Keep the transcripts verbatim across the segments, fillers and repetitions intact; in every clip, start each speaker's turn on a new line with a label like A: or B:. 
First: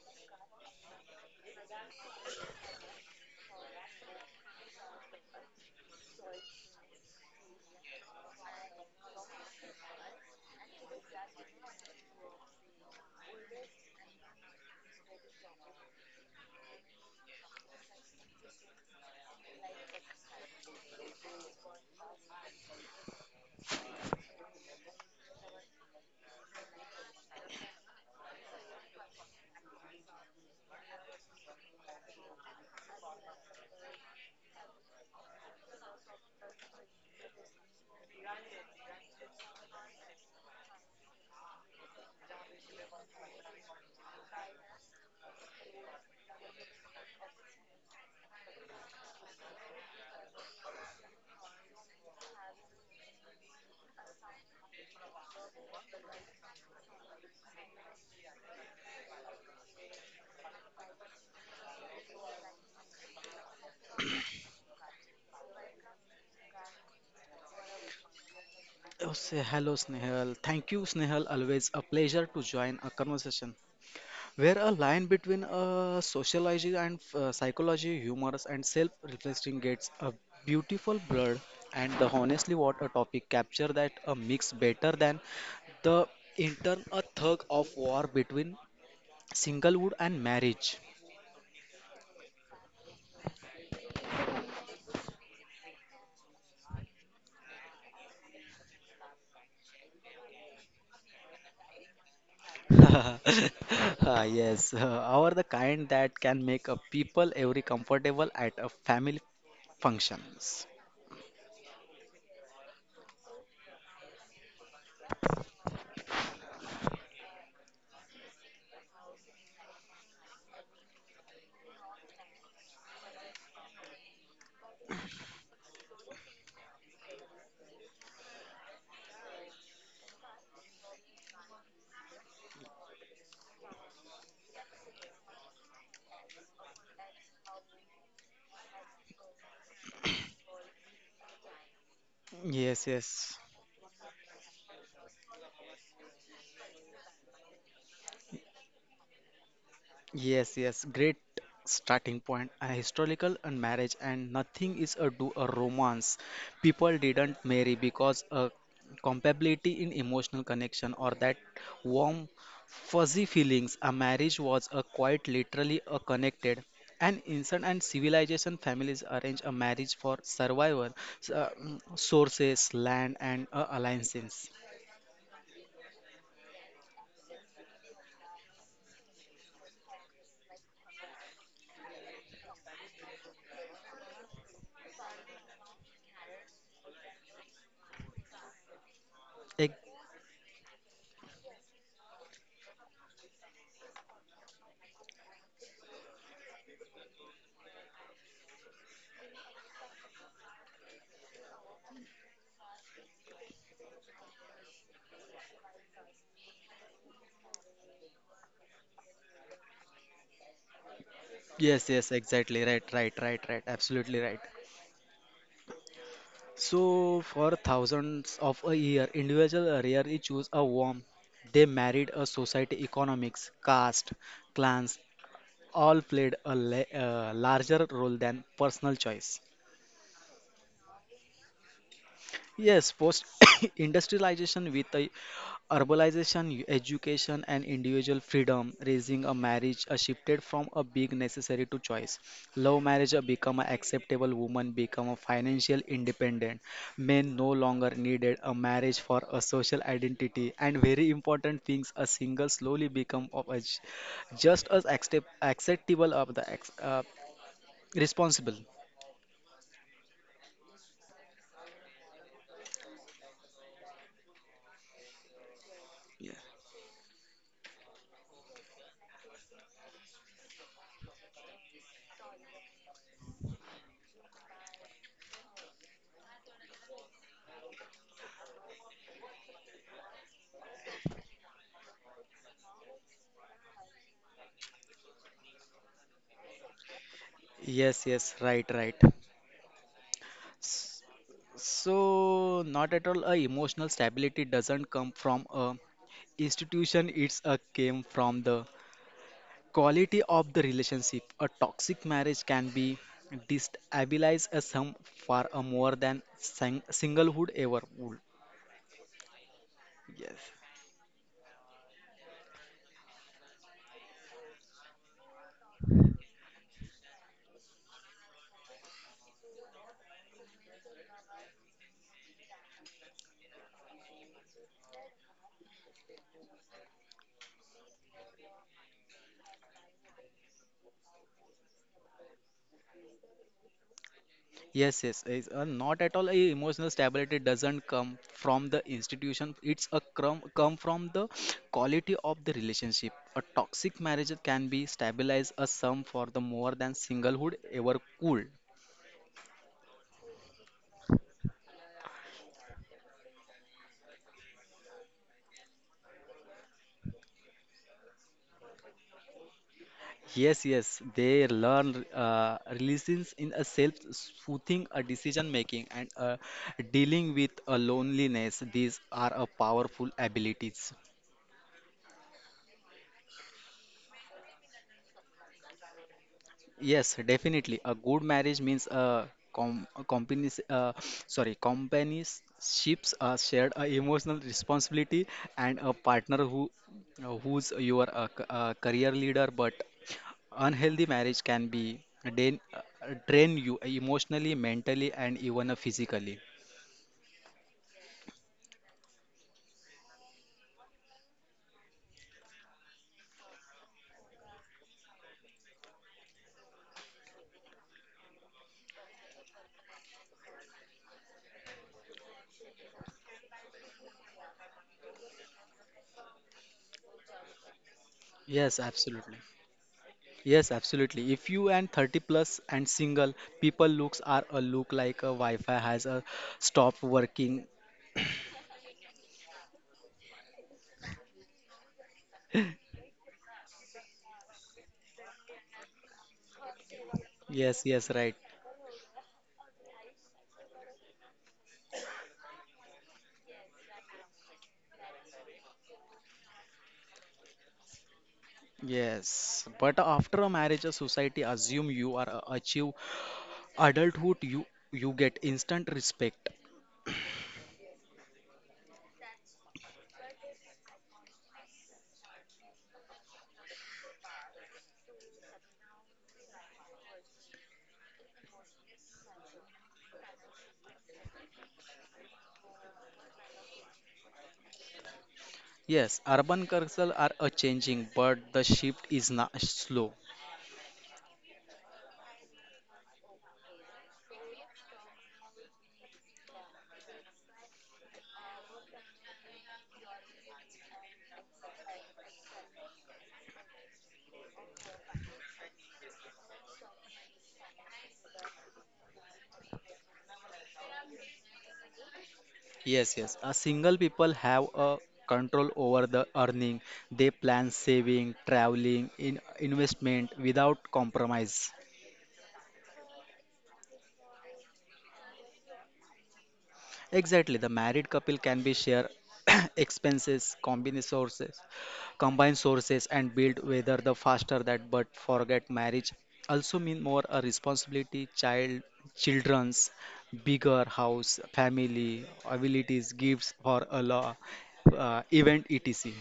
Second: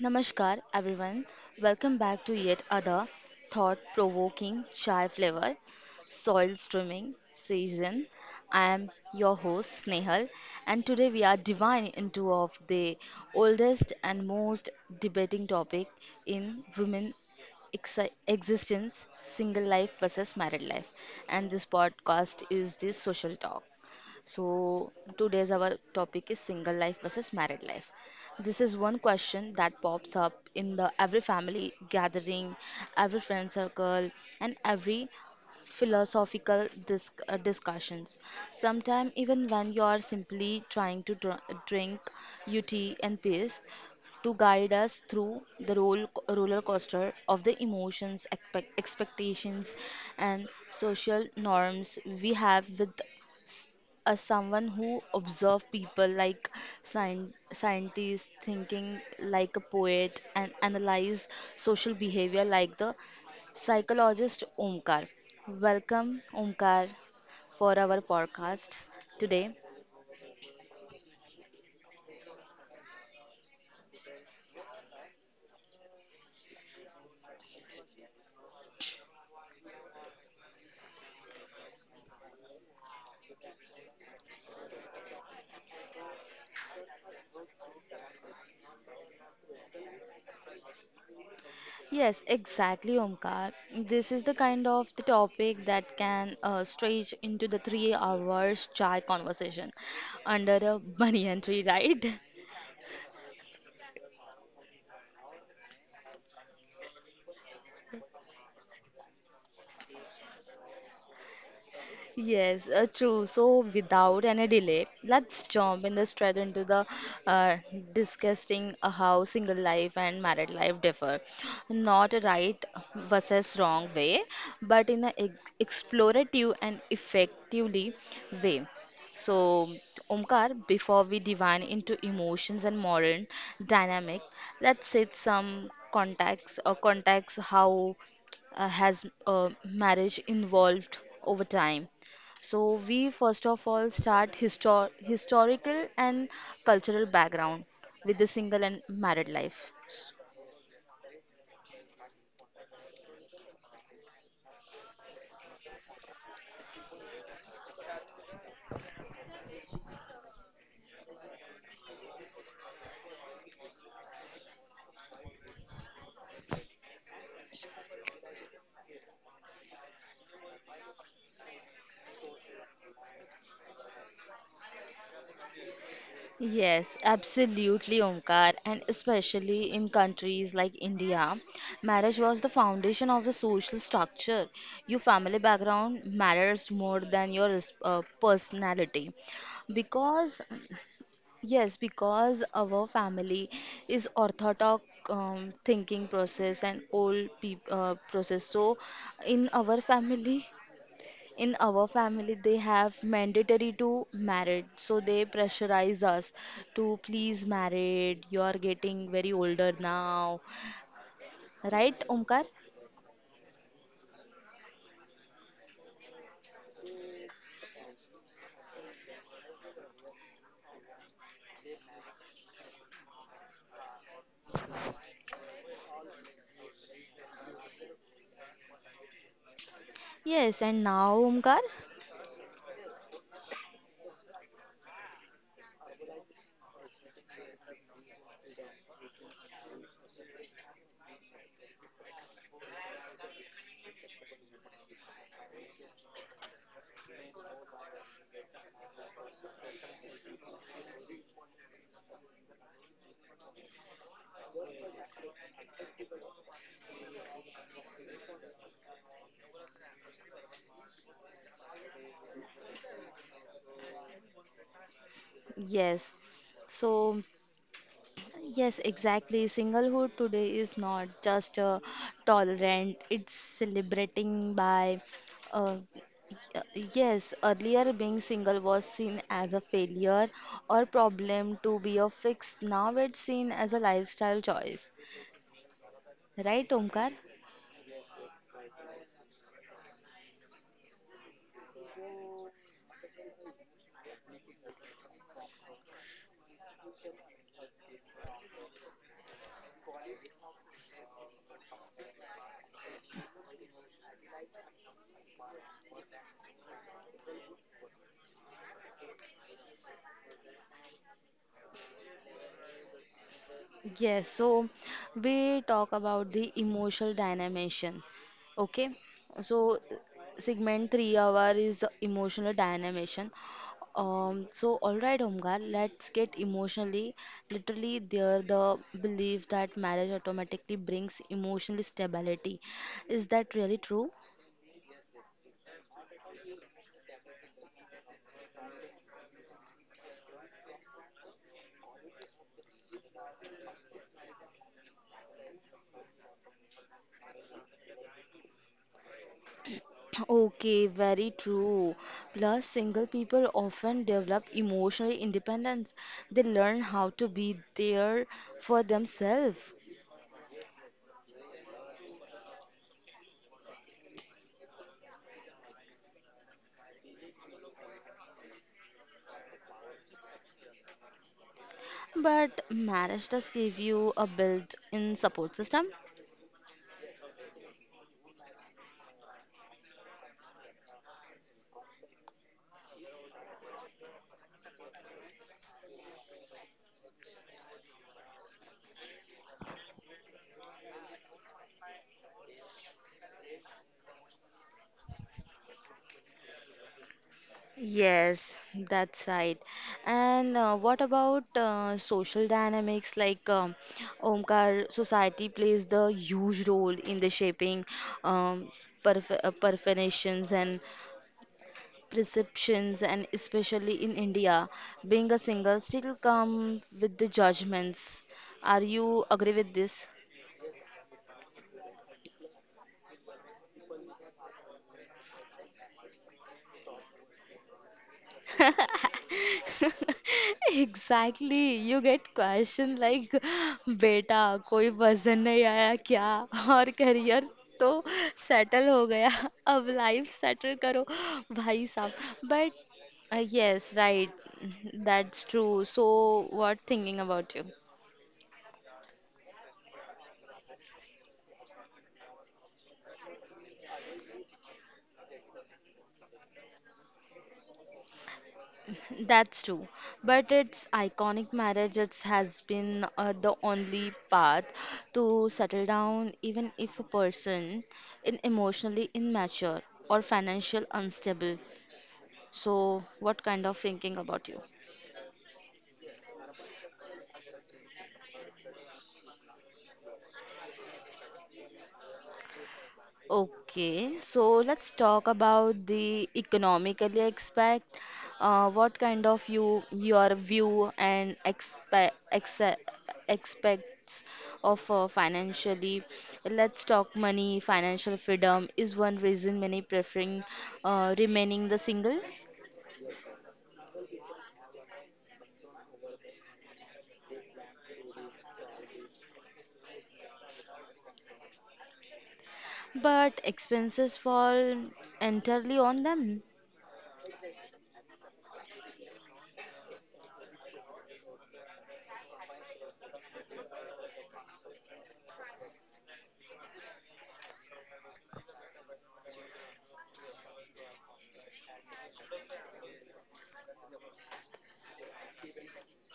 A: Namaskar, everyone. Welcome back to yet other thought-provoking chai flavor soil streaming season. I am your host Snehal, and today we are diving into of the oldest and most debating topic in women exi- existence single life versus married life, and this podcast is the social talk. so, today's our topic is single life versus married life. This is one question that pops up in the every family gathering, every friend circle, and every philosophical dis- uh, discussions. Sometimes, even when you are simply trying to dr- drink your tea and peace, to guide us through the roll, roller coaster of the emotions, expect, expectations, and social norms we have with, as someone who observe people like scien- scientists, thinking like a poet and analyze social behavior like the psychologist. Omkar, welcome, Omkar, for our podcast
B: Oh, say
A: today.
B: hello, Snehal. Thank you, Snehal. Always a pleasure to join a conversation where a line between uh, sociology and uh, psychology, humors, and self-reflecting gets a beautiful blur. And the honestly, what a topic capture that a mix better than the intern a thug of war between singlehood and marriage.
A: Yes, exactly, Omkar, this is the kind of the topic that can uh, stretch into the three hours chai conversation under a banyan tree, right?
B: Ah, yes, uh, are the kind that can make a people every comfortable at a family functions.
A: Yes, uh, true. So, without any delay, let's jump in the straight into the uh, discussing uh, how single life and married life differ. Not a right versus wrong way, but in an explorative and effectively way. So, Omkar, before we divine into emotions and modern dynamic, let's set some contacts or contacts how uh, has uh, marriage involved over time.
B: Yes,
A: So we
B: yes.
A: first of all start histor- historical and cultural background with the single and married life.
B: Yes, yes, great starting point. A historical and marriage, and nothing is a do a romance. People didn't marry because a compatibility in emotional connection or that warm, fuzzy feelings. A marriage was a quite literally a connected. And instant and civilization families arrange a marriage for survival, s- uh, mm, sources, land, and uh, alliances.
A: Yes, absolutely, Omkar, and especially in countries like India, marriage was the foundation of the social structure. Your family background matters more than your res- uh, personality
B: Ex-
A: because, yes, because our family is orthodox, um, thinking process and old peop uh, process. So, in our family, in our family, they have mandatory to married. So they pressurize us to please married. You are getting very older now,
B: Yes, yes,
A: right,
B: exactly.
A: Omkar?
B: Right, right, right, right. Absolutely right. So, for thousands of a year, individuals rarely choose a womb. They married a society, economics, caste, clans, all played a la- uh, larger role than personal choice.
A: Yes, and now, Omkar?
B: Yes, post industrialization with a urbanization, education, and individual freedom, raising a marriage a shifted from a big necessary to choice. Love marriage a become an acceptable, woman become a financial independent. Men no longer needed a marriage for a social identity, and very important things, a single slowly become of a, j- just as accept, acceptable of the ex- uh, responsible.
A: Yes. So yes, exactly. Singlehood today is not just uh, tolerant, it's celebrating by. Uh, uh, yes, earlier being single was seen as a failure or problem to be a fix. Now it's seen as a lifestyle choice. Right, Omkar?
B: Yes, yes, right, right. So, not at all. A emotional stability doesn't come from a institution. It's a came from the quality of the relationship. A toxic marriage can be destabilize a some far uh, more than sing- singlehood ever would. Yes.
A: Yes, so we talk about the emotional dynamation. Okay, so segment three hour is the emotional dynamation. Um, so all right, Omkar, let's get emotionally. Literally, there the belief that marriage automatically brings emotional stability. Is that really true?
B: Yes, yes. It's uh, not at all a emotional stability doesn't come from the institution. It's a crumb, come from the quality of the relationship. A toxic marriage can be stabilized a sum for the more than singlehood ever could.
A: Okay, very true. Plus, single people often develop emotional independence. They learn how to be there for themselves.
B: Yes, yes. They learn uh, releases in a self-soothing, a decision making, and uh, dealing with a loneliness. These are a powerful abilities.
A: But marriage does give you a built-in support system.
B: Yes, definitely. A good marriage means a com a company's uh, sorry, companionships, a shared uh, emotional responsibility, and a partner who uh, who's your uh, c- uh, career leader. But unhealthy marriage can be drain, uh, drain you emotionally, mentally, and even uh, physically.
A: Yes, that's right. And uh, what about uh, social dynamics? Like, um, Omkar, society plays the huge role in the shaping, um, perf uh, perforations and perceptions, and especially in India, being a single still come with the judgments.
B: Yes,
A: Are
B: absolutely.
A: you agree with this?
B: Yes, absolutely. If you and thirty plus and single, people looks are a look like a Wi-Fi has a stopped working.
A: Exactly you get question like बेटा कोई वजन नहीं आया क्या और career
B: Yes, yes,
A: तो
B: right.
A: Settle हो गया अब लाइफ सेटल करो भाई साहब but. Uh, yes, right. That's true. So what thinking about you?
B: Yes, but after a marriage, a society assume you are a- achieve adulthood. You you get instant respect.
A: That's true. But its iconic marriage it has been uh, the only path to settle down, even if a person is emotionally immature or financially unstable. So what kind of thinking about you?
B: Yes, urban culture are a changing, but the shift is not slow.
A: Okay, so let's talk about the economically expect. Uh, what kind of you your view and expect expects of, uh, financially? Let's talk money. Financial freedom is one reason many preferring uh, remaining the single,
B: Yes, yes. A single people have a control over the earning. They plan saving, traveling, in investment without compromise.
A: but expenses fall entirely on them.
B: Exactly, the married couple can be share expenses, combine sources, combine sources and build whether the faster that but forget marriage also mean more a responsibility child children's bigger house family abilities gifts for a law uh, event etc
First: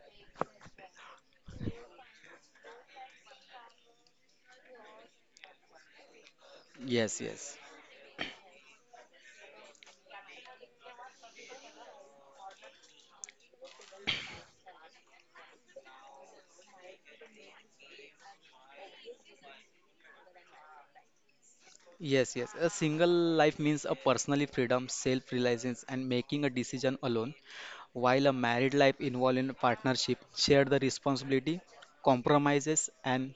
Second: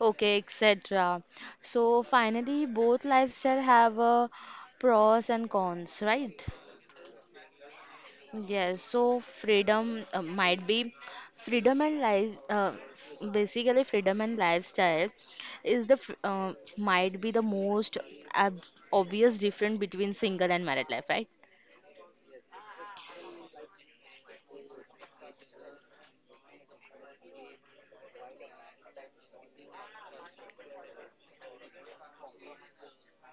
A: Okay, et cetera. So finally, both lifestyle have a pros and cons, right?
B: yes yes.
A: Yes, so freedom uh, might be freedom and life. Uh, f- basically, freedom and lifestyle is the fr- uh, might be the most ab obvious difference between single and married life, right?
B: Yes, yes. A single life means a personally freedom, self-reliance, and making a decision alone, while a married life involves in partnership, share the responsibility, compromises, and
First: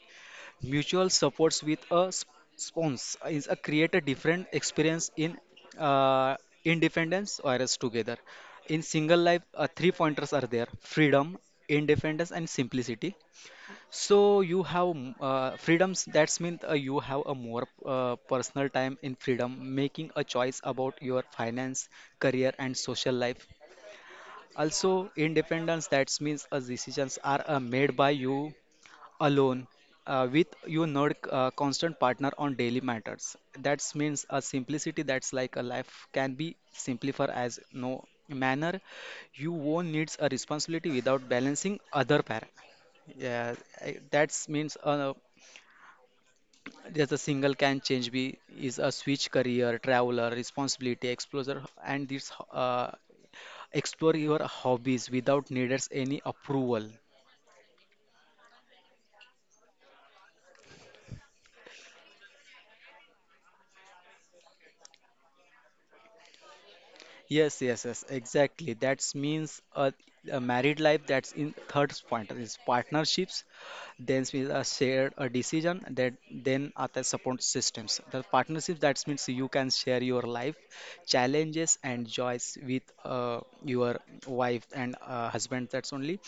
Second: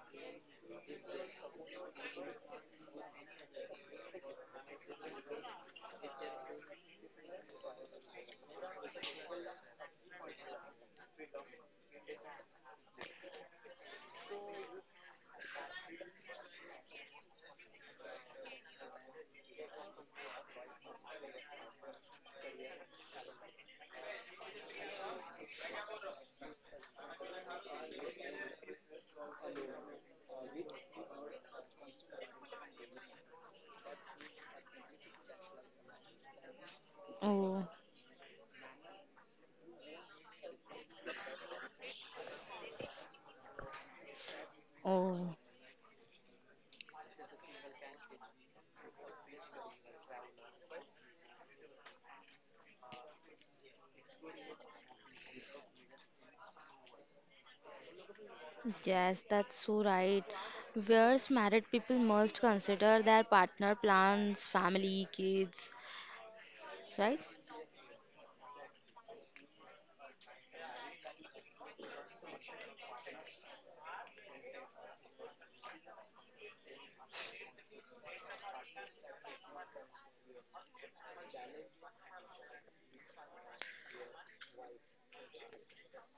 B: mutual supports with a sp- sponsor is a create a different experience in uh, independence or as together. In single life, uh, three pointers are there: freedom, independence, and simplicity. So you have m- uh, freedoms. That's means uh, you have a more uh, personal time in freedom, making a choice about your finance, career, and social life. Also, independence. That means uh, decisions are uh, made by you alone uh, with your nerd uh, constant partner on daily matters. That means a simplicity that's like a life can be simplified as
A: Oh,
B: no manner you won't needs a responsibility without balancing other para. Yeah, I- that means uh,
A: oh,
B: there's a single can change be is a switch career traveler responsibility explorer and this uh, explore your hobbies without needs any approval.
A: yes, that's so right. Whereas married people must consider their partner plans, family, kids, right?
B: Yes, yes, yes, exactly. That means a, a married life that's in third point is partnerships, then we uh, share a decision that then are the support systems the partnerships. That means you can share your life challenges and joys with uh, your wife and uh, husband. That's only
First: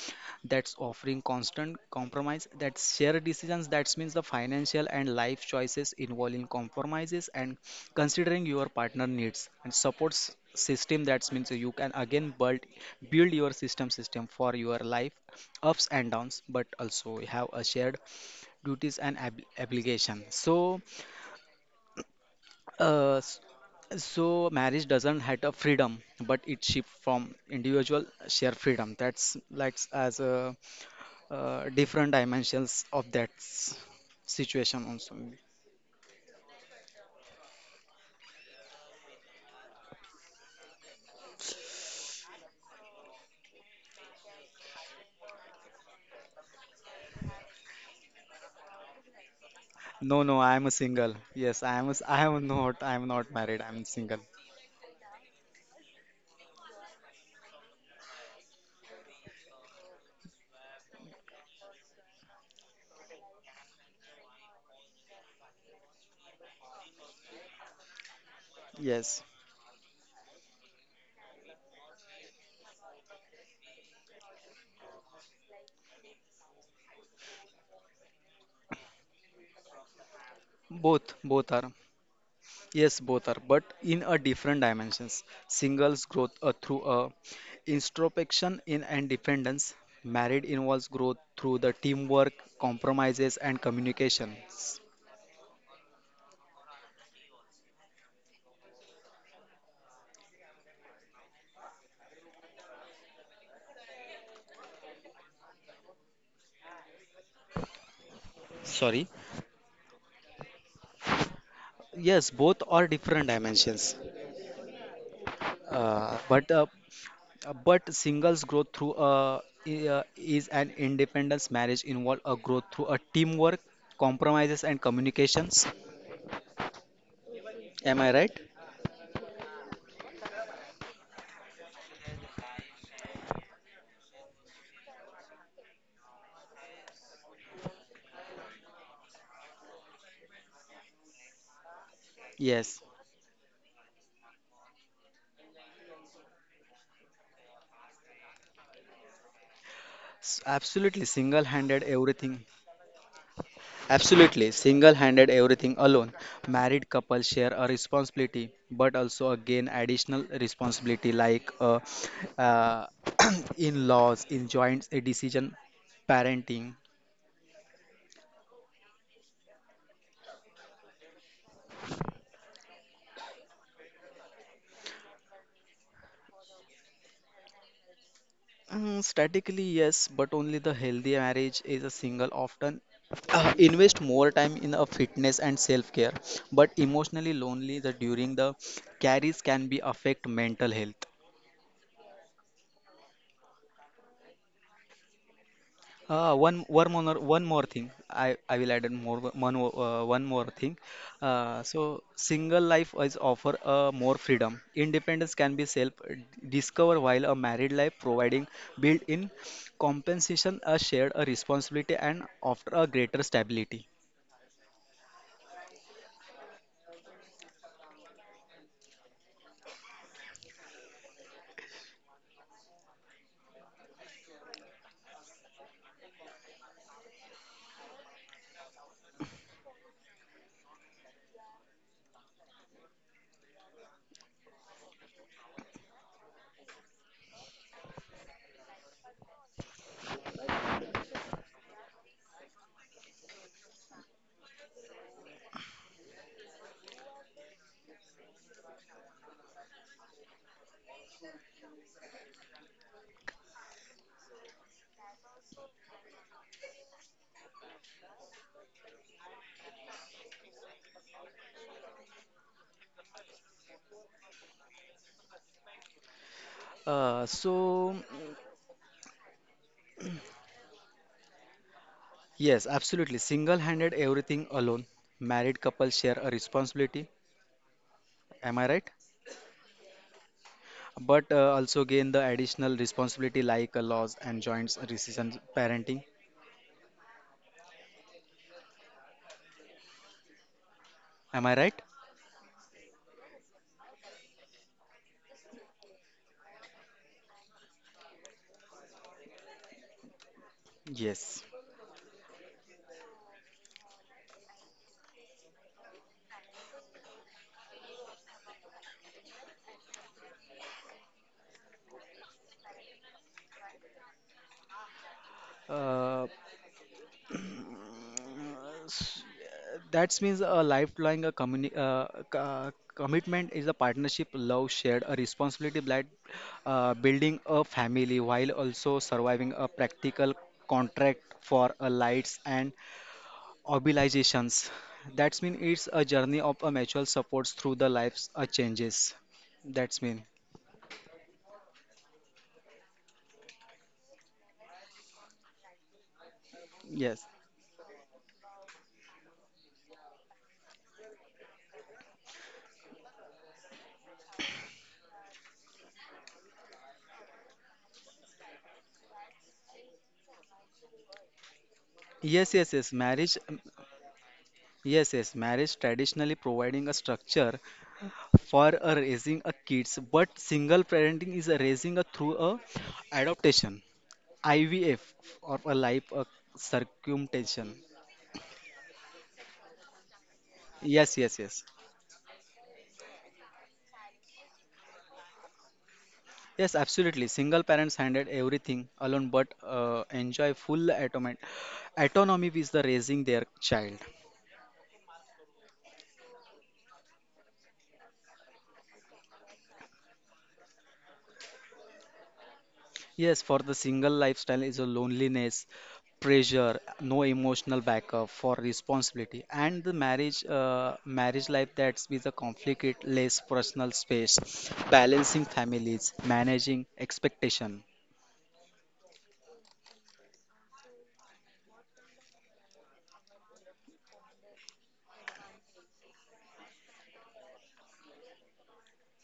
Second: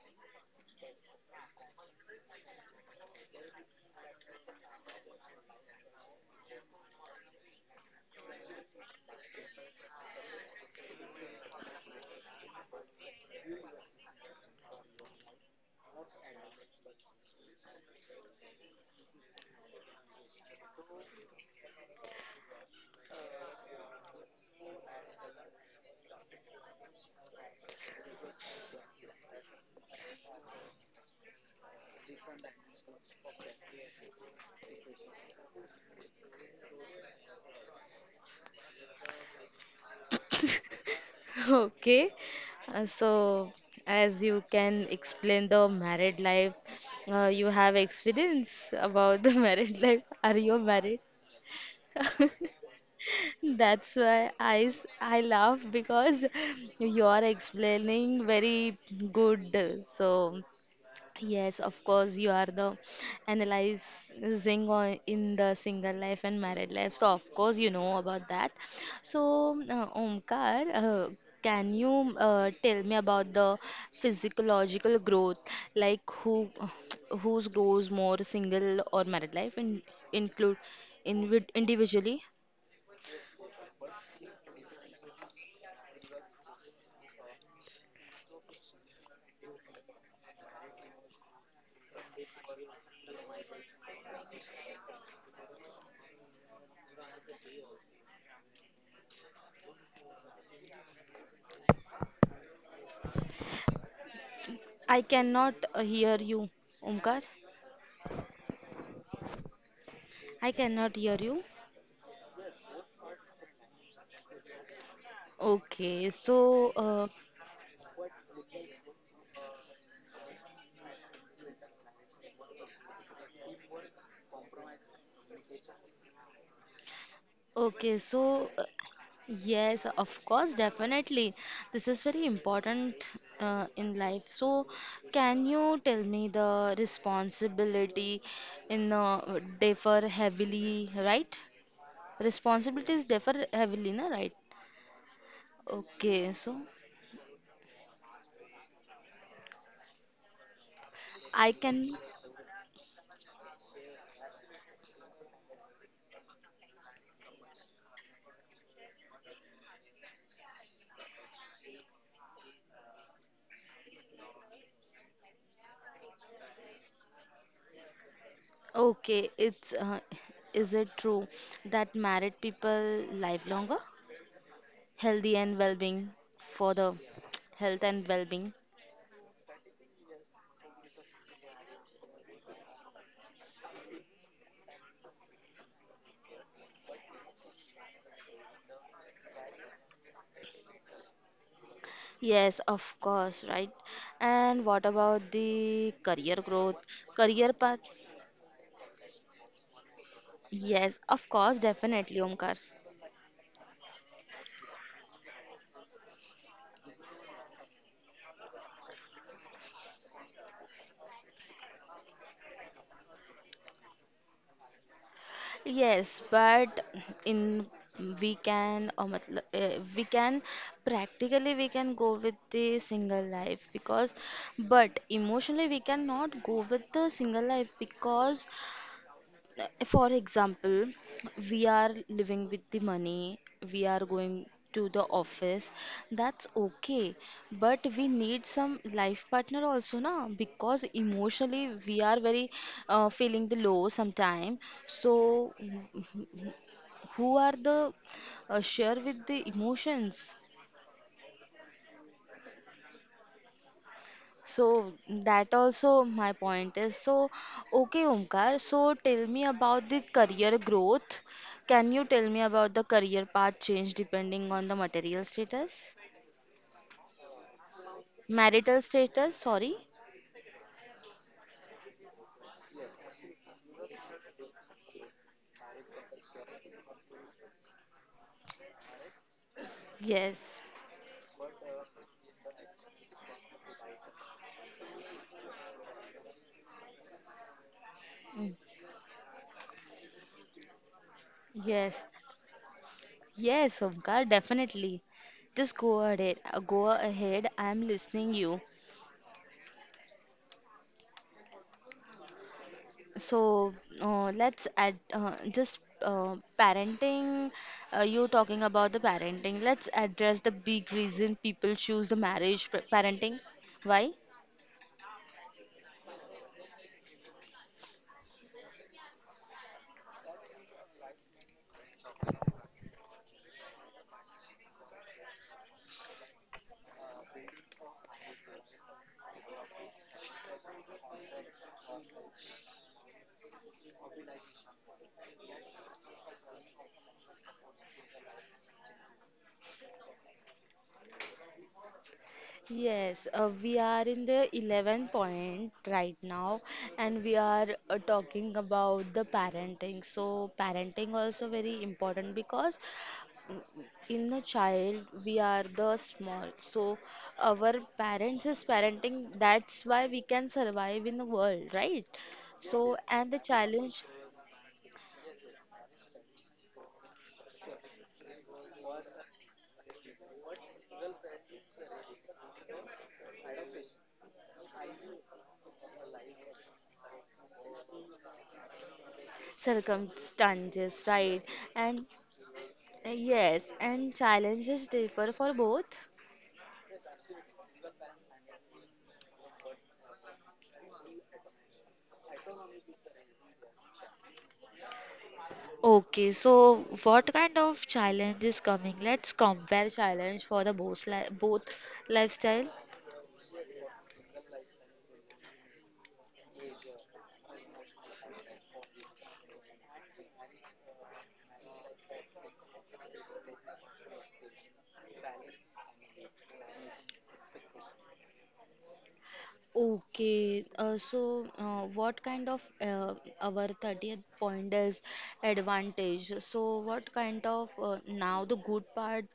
B: that's offering constant compromise. That share decisions. That means the financial and life choices involving compromises and considering your partner needs and supports system. That means you can again build build your system system for your life ups and downs, but also we have a shared duties and ab- obligation. So uh, s- so marriage doesn't have a freedom, but it shift from individual share freedom. That's like as a uh, different dimensions of that s- situation also.
A: Okay, uh, so as you can explain the married life, uh, you have experience about the married life.
B: No, no,
A: Are
B: I
A: you
B: am a
A: married?
B: single. Yes, I am a s I am not, I am not married, I'm
A: That's
B: single.
A: why I, s- I laugh because you are explaining very good. So yes, of course, you are the analyzing on in the single life and married life. So, of course, you know about that. So,
B: Yes,
A: uh, Omkar, uh, can you uh, tell me about the physiological growth, like who whose grows more single or married life, and include
B: both
A: in,
B: both are.
A: individually?
B: Yes, both are, but in a different dimensions. Singles growth uh, through a introspection in and dependence. Married involves growth through the teamwork, compromises, and communications.
A: I cannot uh, hear you, Omkar.
B: Sorry.
A: I cannot hear you.
B: Yes, both are different dimensions,
A: Okay,
B: uh, but
A: so
B: uh,
A: uh,
B: but singles growth through a i- uh, is an independence. Marriage involve a growth through a teamwork, compromises, and communications.
A: okay,
B: Am I right?
A: so uh, yes, of course, definitely. This is very important uh, in life. So, can you tell me the responsibility in uh, differ heavily, right?
B: Yes,
A: Responsibilities differ heavily, na, right? Okay, so
B: s- absolutely.
A: I
B: Single-handed
A: can.
B: everything. Absolutely, single handed everything alone. Married couples share a responsibility but also again additional responsibility like uh, uh, in laws, in joint decision parenting.
A: Okay, it's uh, is it true that married people live longer, healthy and well-being for the health and well-being?
B: Mm, statically, yes, but only the healthy marriage is a single often uh, invest more time in a fitness and self care, but emotionally lonely the during the carries can be affect mental health.
A: Yes, of course, right? And what about the career
B: Uh, one
A: growth,
B: one more
A: career
B: one more
A: path?
B: thing. I I will add in more one more- uh, one more thing.
A: Yes, of course,
B: Uh, so
A: definitely, Omkar.
B: single life is offer uh, more freedom. Independence can be self discover while a married life providing built-in compensation, a shared a responsibility, and after a greater stability.
A: Yes, but in we can or matlab, uh, we can practically we can go with the single life because but emotionally we cannot go with the single life because, for example, we are living with the money, we are going to the office, that's okay. But we need some life partner also, na? Because emotionally we are very uh, feeling the low sometime. So, who are the uh, share with the emotions? So that also my point is so okay, Omkar, so tell me about the career growth. Can you tell me about the career path change depending on the material status,
B: Uh, so
A: marital status, sorry?
B: yes, absolutely. Single-handed everything alone. Married couples share a responsibility. Am I right?
A: Yes.
B: But uh, also gain the additional responsibility like uh, laws and joint decision parenting.
A: Mm.
B: Am I right?
A: Yes, yes, Omkar, definitely. Just go ahead, uh, go ahead, I am listening you.
B: Yes.
A: So uh, let's add, uh, just uh, parenting. Uh, you talking about the parenting. Let's address the big reason people choose the marriage, p- parenting. Why?
B: Uh, s- that means a lifelong a communi- uh, co- commitment is a partnership, love shared, a responsibility that uh, building a family while also surviving a practical contract for a lights and mobilizations. That's mean it's a journey of a mutual supports through the life's uh, changes. That's mean
A: Yes, uh, we are in the eleventh point right now, and
B: yes.
A: we are uh, talking about the parenting. So, parenting also very important because, in the child we are the small, so our parents is parenting, that's why we can survive in the world, right?
B: Yes,
A: So
B: yes, yes.
A: and the
B: Marriage, um,
A: challenge,
B: yes, yes. Marriage traditionally providing a structure for a raising a kids, but single parenting is a raising a through a adoption, I V F, or a life a circumcision.
A: circumstances,
B: Yes,
A: right?
B: yes, yes.
A: And uh, yes, and challenges differ for both.
B: Yes, absolutely. Single parents handled everything alone, but uh, enjoy full autonomy. Autonomy with the raising their child.
A: Okay, so what kind of challenge is coming? Let's compare. Compare challenge for the both li- both lifestyle.
B: Yes, for the single lifestyle is a loneliness, pressure, no emotional backup for responsibility, and the marriage uh, marriage life that's with a conflict, less personal space, balancing families, managing expectation.
A: Okay, uh, so uh, what kind of uh, our thirtieth point is advantage? So what kind of uh, now the good part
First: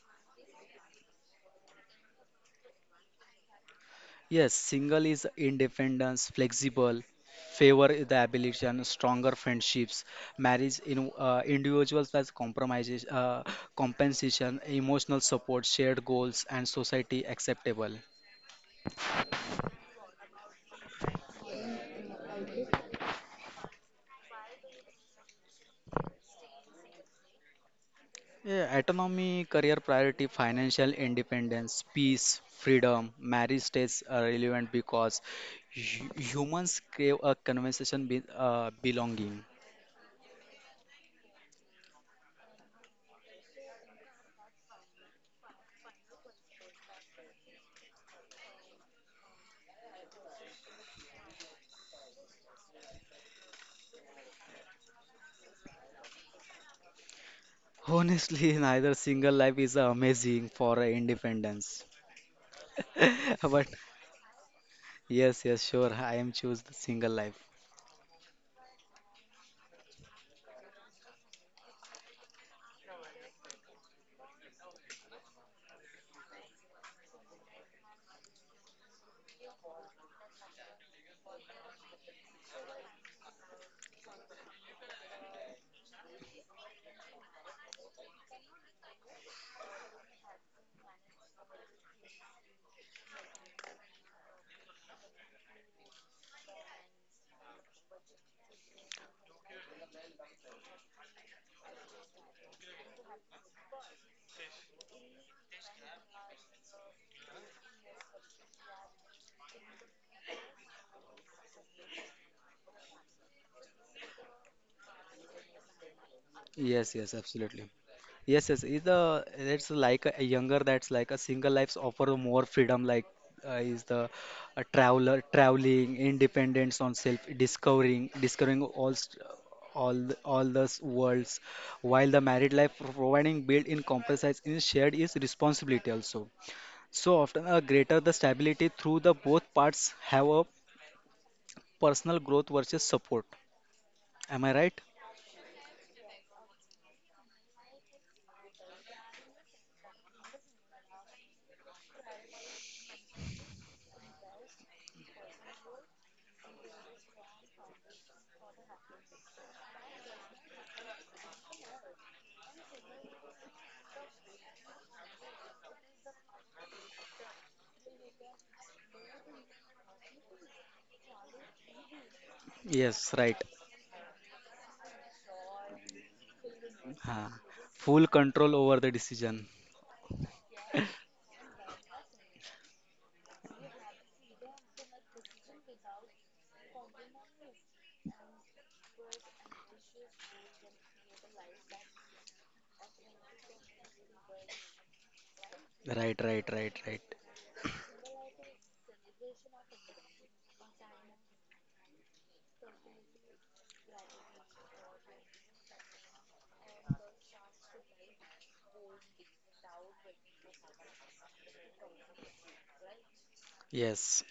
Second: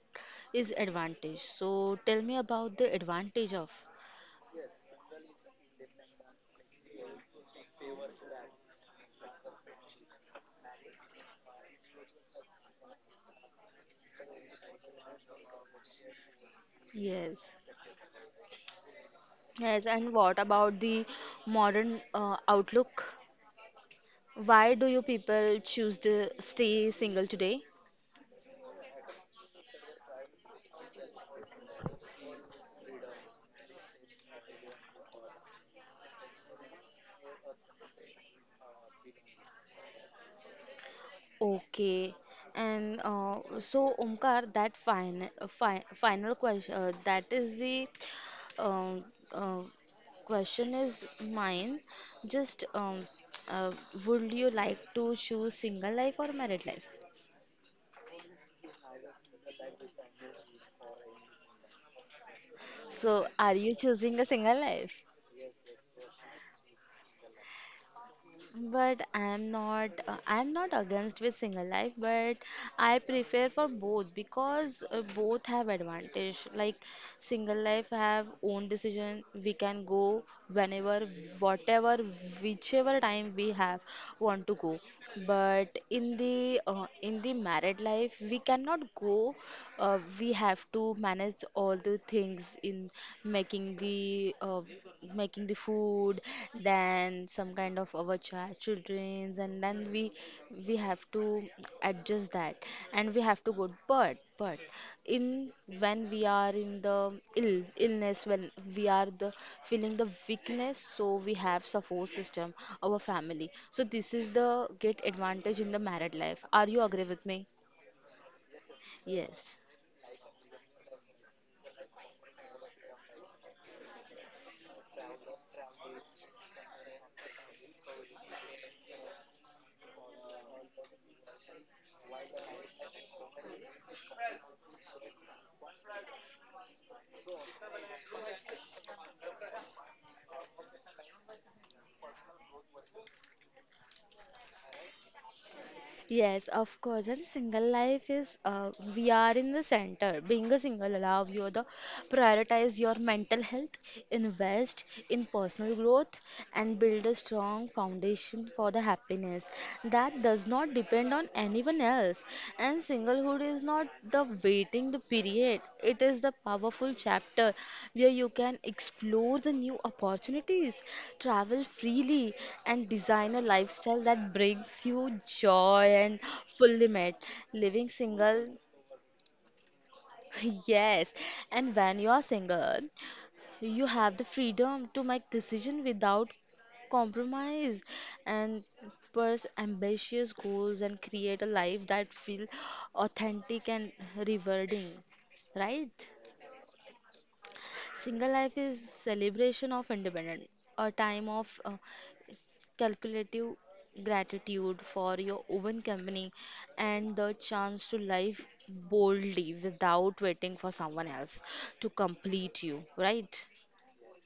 A: is advantage. So tell me about the advantage of.
B: Yes, single is independence, flexible, favor the ability and stronger friendships, marriage in uh, individuals as compromises, uh, compensation, emotional support, shared goals, and society
A: Yes.
B: acceptable.
A: Yes, and what about the modern uh, outlook? Why do you people choose to stay single today?
B: Yeah, autonomy, career priority, financial independence, peace, freedom, marriage stays uh, relevant because hu- humans crave a conversation with uh, belonging.
A: Okay. And uh, so, Omkar, that final, fi final question, uh, that is the um, uh, question is mine. Just, um, uh, would you like to choose single life or married life?
B: Honestly, neither single life is amazing for uh, independence.
A: So, are
B: But
A: you choosing a single life?
B: yes, yes, sure. I am choose the single life.
A: But I'm not uh, I'm not against with single life, but I prefer for both, because uh, both have advantage. Like, single life have own decision. We can go whenever, whatever, whichever time we have want to go. But in the uh, in the married life, we cannot go. Uh, we have to manage all the things in making the uh, making the food, then some kind of our child childrens, and then we we have to adjust that, and we have to go. But but in when we are in the ill illness, when we are the feeling the weakness, so we have support system, our family. So this is the great advantage in the married life. Are you
B: Yes,
A: agree
B: yes,
A: with me?
B: absolutely. Yes, yes. Is the
A: Yes.
B: that's like a younger that's like a single lives offer more freedom. Like uh, is the a traveler traveling, independence on self discovering, discovering all st- all the- all those worlds. While the married life providing built in compromise in shared is responsibility also. So often a greater the stability through the both parts have a personal growth versus support. Am I right?
A: Yes, of course. And single life is, uh, we are in the center. Being a single allow you to prioritize your mental health, invest in personal growth, and build a strong foundation for the happiness that does not depend on anyone else. And singlehood is not the waiting the period. It is the powerful chapter where you can explore the new opportunities, travel freely, and
B: Yes, right.
A: design a lifestyle that brings you joy and fulfillment.
B: Uh,
A: Living
B: full control
A: single,
B: over the decision.
A: yes. And when you are single, you have the freedom to make decision without compromise and pursue ambitious goals and create a life that feels authentic and rewarding, right?
B: Right, right, right, right.
A: Single life is celebration of independence, a time of uh, calculative gratitude for your own company and the chance to live boldly without waiting for someone else to complete you, right?
B: Yes.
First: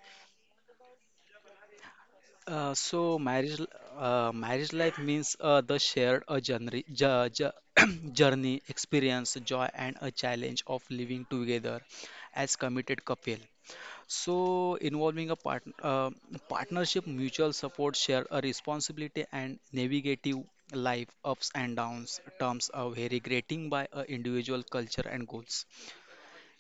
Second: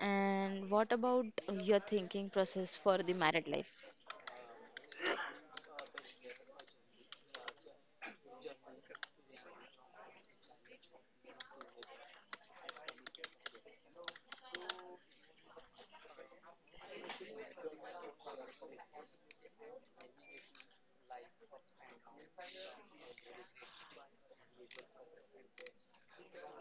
A: And what about your thinking
B: Uh,
A: process for the
B: so
A: married
B: marriage,
A: life?
B: l- uh, marriage life means uh, the shared a journey, jo- jo- journey, experience, joy, and a challenge of living together as committed couple. So involving a part, uh, partnership, mutual support, share a responsibility, and navigative life ups and downs. Terms are very grating by a individual culture and goals.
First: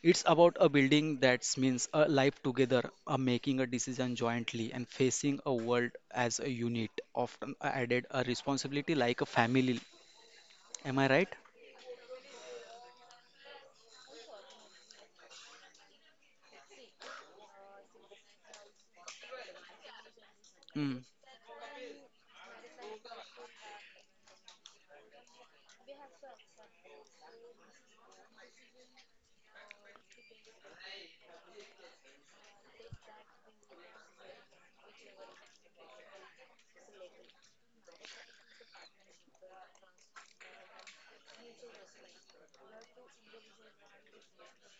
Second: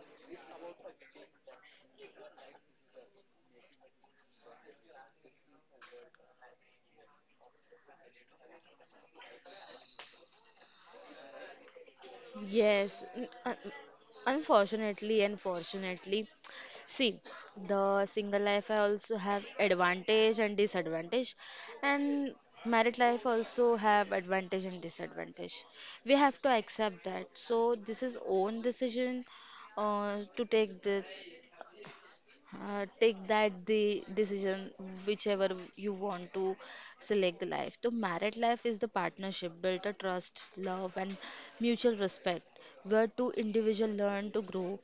B: It's about a building that means a life together, a making a decision jointly, and facing a world as a unit. Often added a responsibility like a family. Am I right?
A: Yes, n- un- unfortunately, unfortunately, see, the single life I also have advantage and
B: Mm.
A: disadvantage, and married life also have advantage and disadvantage. We have to accept that. So this is own decision uh, to take the, uh, take that the decision, whichever you want to select the life. So married life is the partnership built a trust, love and mutual respect, where two individuals learn to grow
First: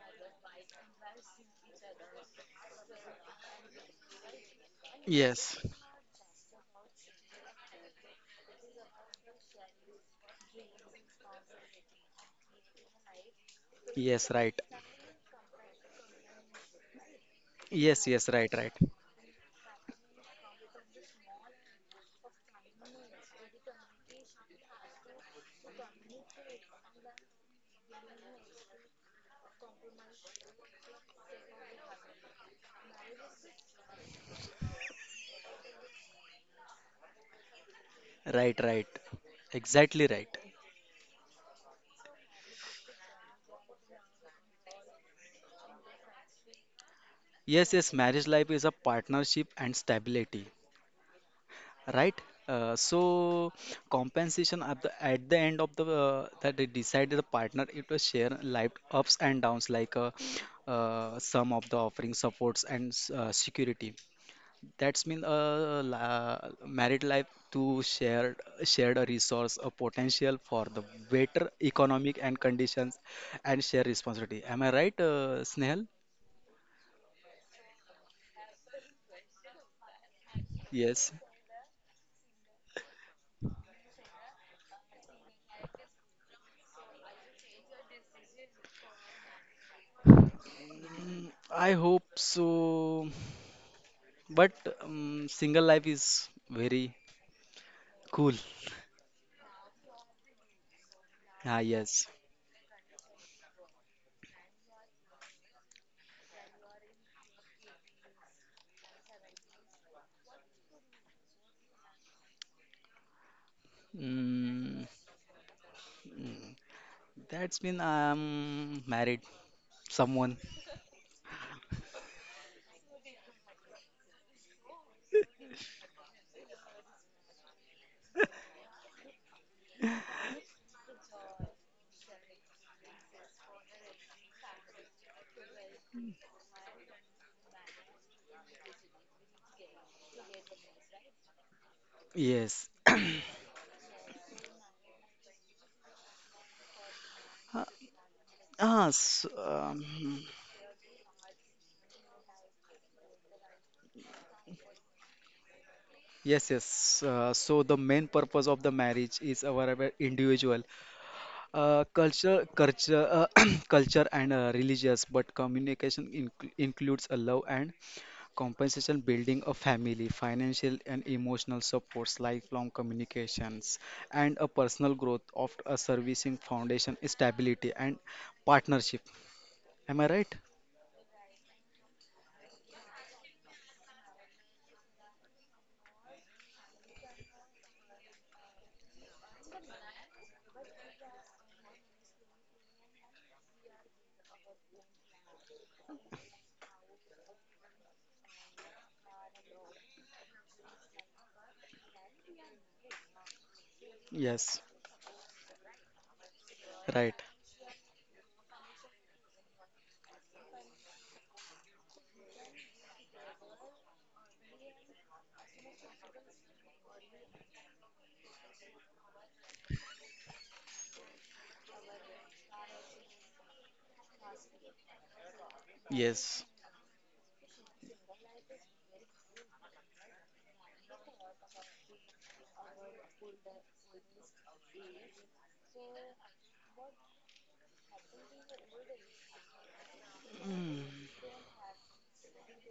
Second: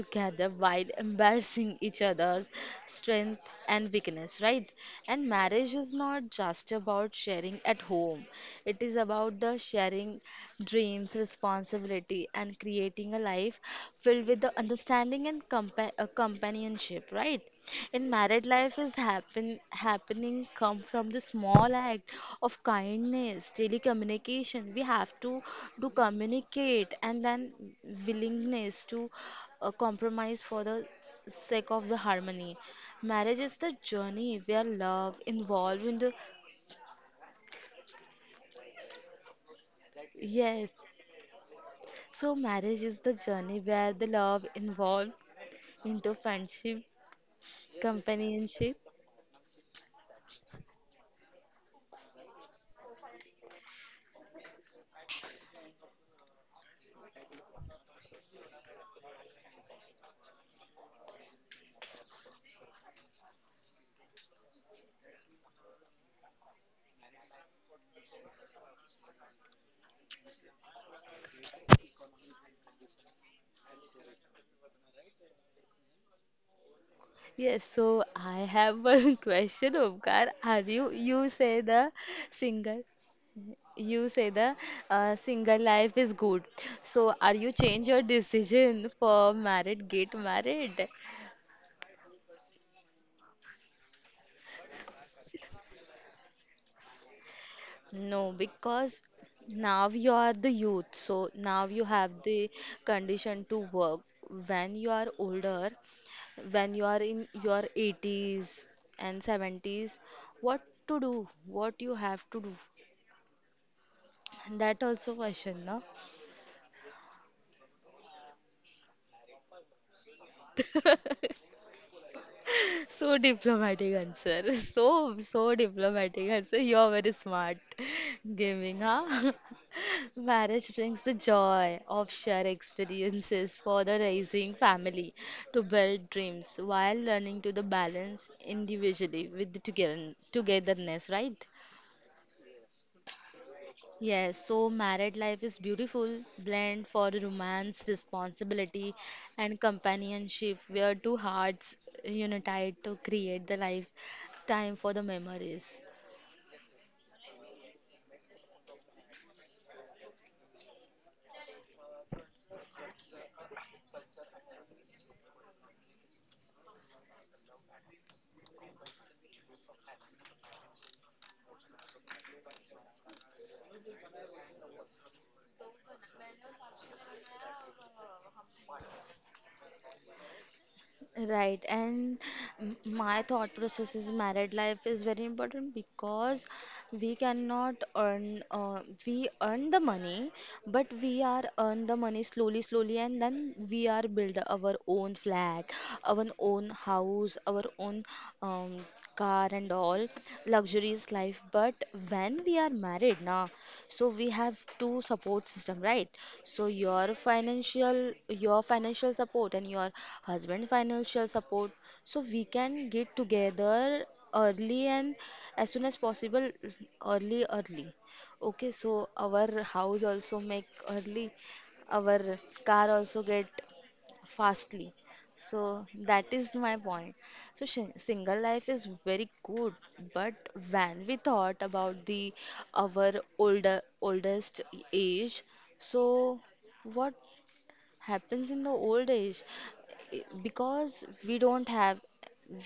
A: together while embarrassing each other's strength and weakness, right? And
B: Yes.
A: marriage is not just about sharing at home, it is about the sharing dreams, responsibility, and creating a life filled
B: Yes,
A: with the
B: right.
A: understanding and compa- uh, companionship, right?
B: Yes,
A: In
B: yes,
A: married
B: right, right.
A: life is happen happening come from the small act of kindness daily communication we have to do communicate and then willingness to uh, compromise for the sake of the harmony. Marriage is the journey where love involved in the.
B: Right, right. Exactly right.
A: Yes, so marriage is the journey where the love involved into friendship,
B: Yes, yes, marriage life is a
A: companionship.
B: partnership and stability. Right, uh, so compensation at the at the end of the uh, that they decided the partner it was share life ups and downs like uh, uh, some of the offering supports and s- uh, security. That's mean uh, la- married life to share shared a resource a potential for the better economic and conditions and share responsibility. Am I right, uh, Snehal?
A: Yes, so I have one question, Omkar. Are you,
B: Yes.
A: you say the single, you say the uh, single life is good. So are you change your decision for married, get married?
B: Mm, I hope so, but um, single life is very cool.
A: No, because now you are the youth, so
B: Ah,
A: now you
B: yes.
A: have the condition to work. When you are older, when you are in your eighties and seventies, what to do? What you have to do?
B: Mm,
A: That also question, no?
B: mm, that's been um married someone.
A: So diplomatic answer. So, so diplomatic answer. You are very smart. Gaming, huh? Marriage brings the joy of shared experiences for the raising family to build dreams while learning to the balance individually with the together togetherness, right?
B: Yes.
A: Yes, so married life is beautiful blend for romance,
B: Ah, ah,
A: responsibility,
B: so,
A: and
B: um,
A: companionship, where two hearts unite to create the lifetime for the memories.
B: yes, yes. Uh, so the main purpose of the marriage is our our individual Uh, culture, culture, uh, culture and uh, religious, but communication incl includes a love and compensation, building a family, financial and emotional supports, lifelong communications, and a personal growth of a servicing foundation, stability and partnership. Am I right?
A: Right, and m- my thought process is married life is very important because we cannot earn, uh, we earn the money, but we are earn the money slowly, slowly, and then we are build our own flat, our own house, our own um, car and all luxurious life, but when we are married now, so we
B: Yes,
A: have two support system, right? So
B: right.
A: your financial your financial support and your husband financial support, so we can get together early and as soon as possible, early early, okay, so our house also make early, our car also get fastly. So that
B: Yes,
A: is my point. So shi- single life is very good, but when we thought about the our older oldest age, so what happens in the old age? I-
B: mm,
A: Because we don't have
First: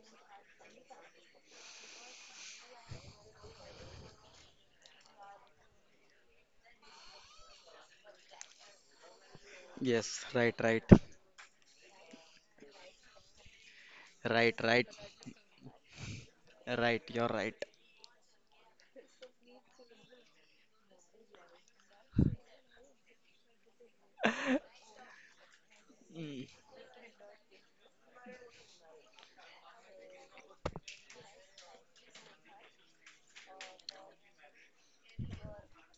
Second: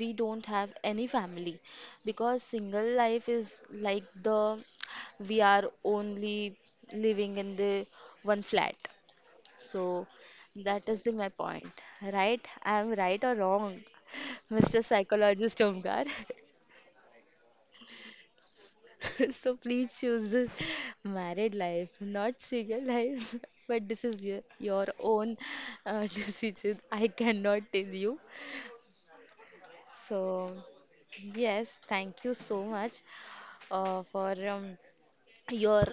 A: we don't have any family because single life is like the we are only living in the one flat, so
B: yes, right, right,
A: that is the my point, right? I am right or wrong,
B: right,
A: mister
B: right,
A: Psychologist Omkar?
B: right. You're right.
A: So please choose this married life, not single life. But this is your, your own uh,
B: Mm.
A: decision. I cannot tell you. So yes, thank you so much uh, for um, your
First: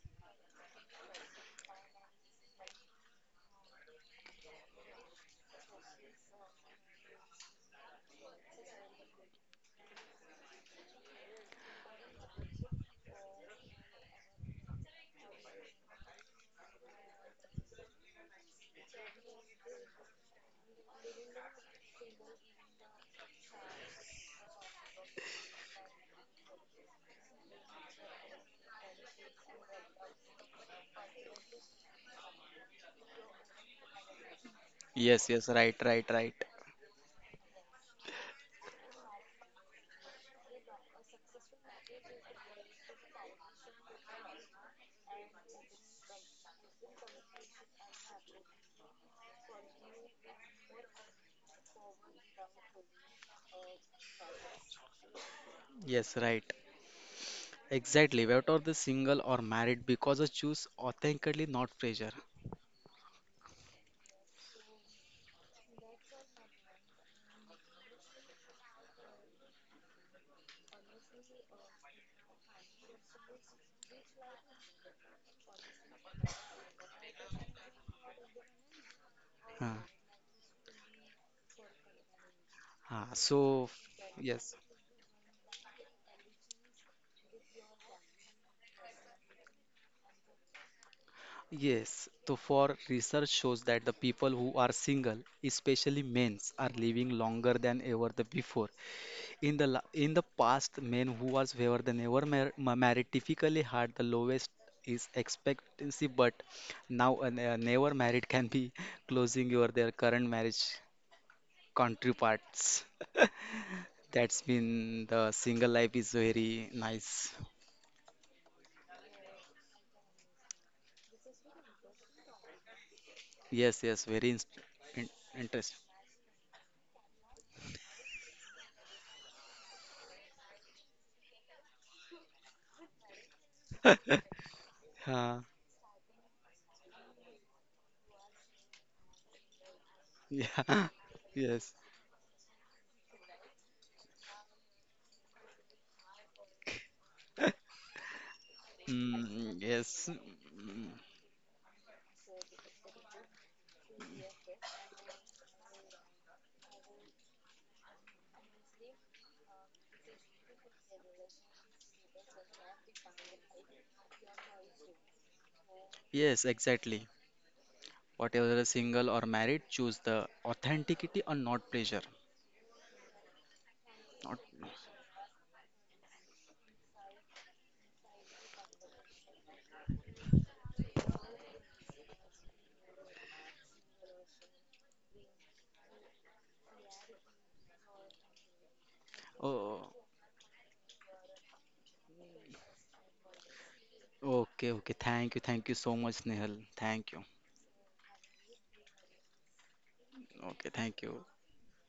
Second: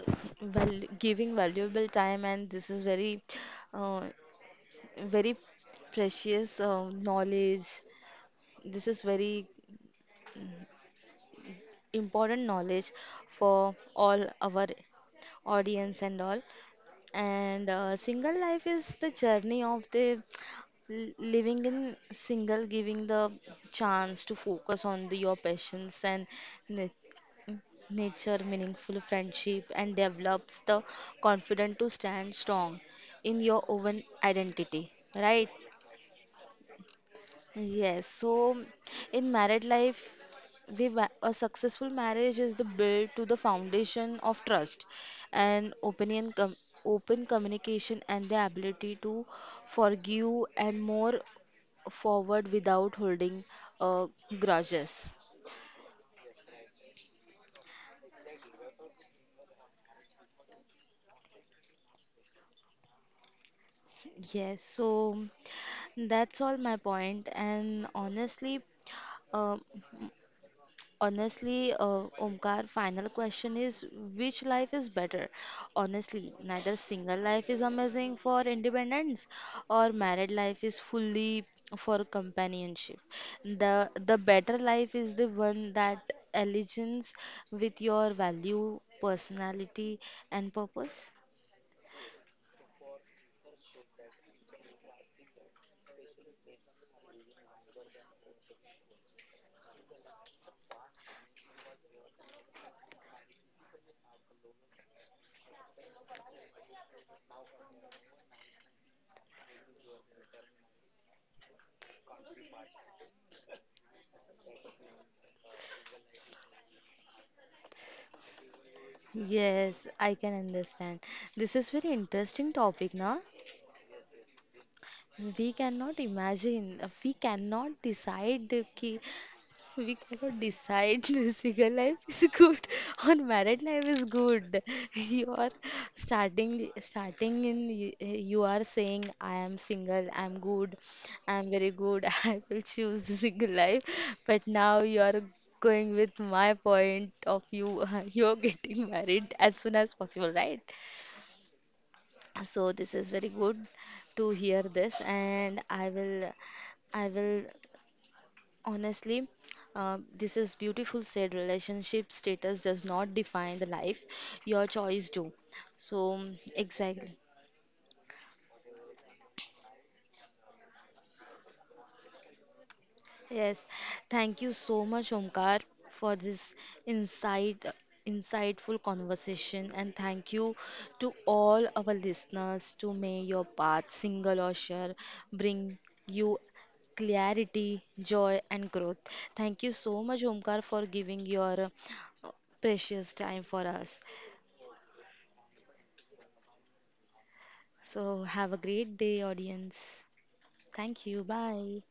A: val giving valuable time, and this is very uh, very precious uh, knowledge. This is very important knowledge for all our audience and all. And uh, single life is the journey of the l- living in single, giving the chance to focus on the, your passions and na- nature, meaningful friendship, and develops the confidence to stand strong in your own identity,
B: Yes,
A: right?
B: yes, right, right, right.
A: Yes, so in married life, we wa- a successful marriage is the build to the foundation of trust and opinion com open communication and the ability to forgive and more forward without holding uh, grudges.
B: Yes, right. Exactly, whether the single or married, because I choose authentically, not pressure.
A: Yes, so that's all my point. And honestly, um, Honestly, uh, Omkar, final question is which life is better? Honestly, neither single life is amazing for independence
B: Huh.
A: or married life is fully for companionship.
B: Huh. So,
A: The the better
B: yes,
A: life is the one that aligns with your value, personality and purpose.
B: yes. So, for research shows that the people who are single, especially men, are living longer than ever the before. In the la- in the past, men who was were than ever mar- ma- married typically had the lowest is expectancy, but now a ne- a never married can be closing your their current marriage counterparts. That's been the single life is very nice.
A: Yes, I can understand. This is very interesting topic, na?
B: Yes, yes, very in in
A: We
B: interesting.
A: cannot imagine, we cannot decide ki. We cannot decide single life is good or married life is good. You
B: Uh,
A: are starting starting in y- you are saying I am single, I am good,
B: yeah,
A: I am very
B: yes.
A: good, I will choose the single life. But now you are going with my point of view. You're getting married as
B: Mm,
A: soon as
B: yes,
A: possible, right?
B: mm,
A: So this is very good to hear this, and I will I will Honestly, uh, this is beautiful said relationship status does not define the life, your choice do. So,
B: yes, exactly.
A: exactly.
B: Whatever the single or married, choose the authenticity or not pleasure.
A: Yes,
B: Not,
A: thank you so much, Omkar, for this insight, insightful conversation, and thank you to all our listeners. To may your path, single or share, bring you clarity, joy, and growth. Thank you
B: oh,
A: so much, Omkar, for giving your uh, precious time for us.
B: okay, okay. Thank you, thank you so much, Nihal. Thank you.
A: So, have a great day, audience.
B: Okay, thank
A: Thank
B: you.
A: you. Bye.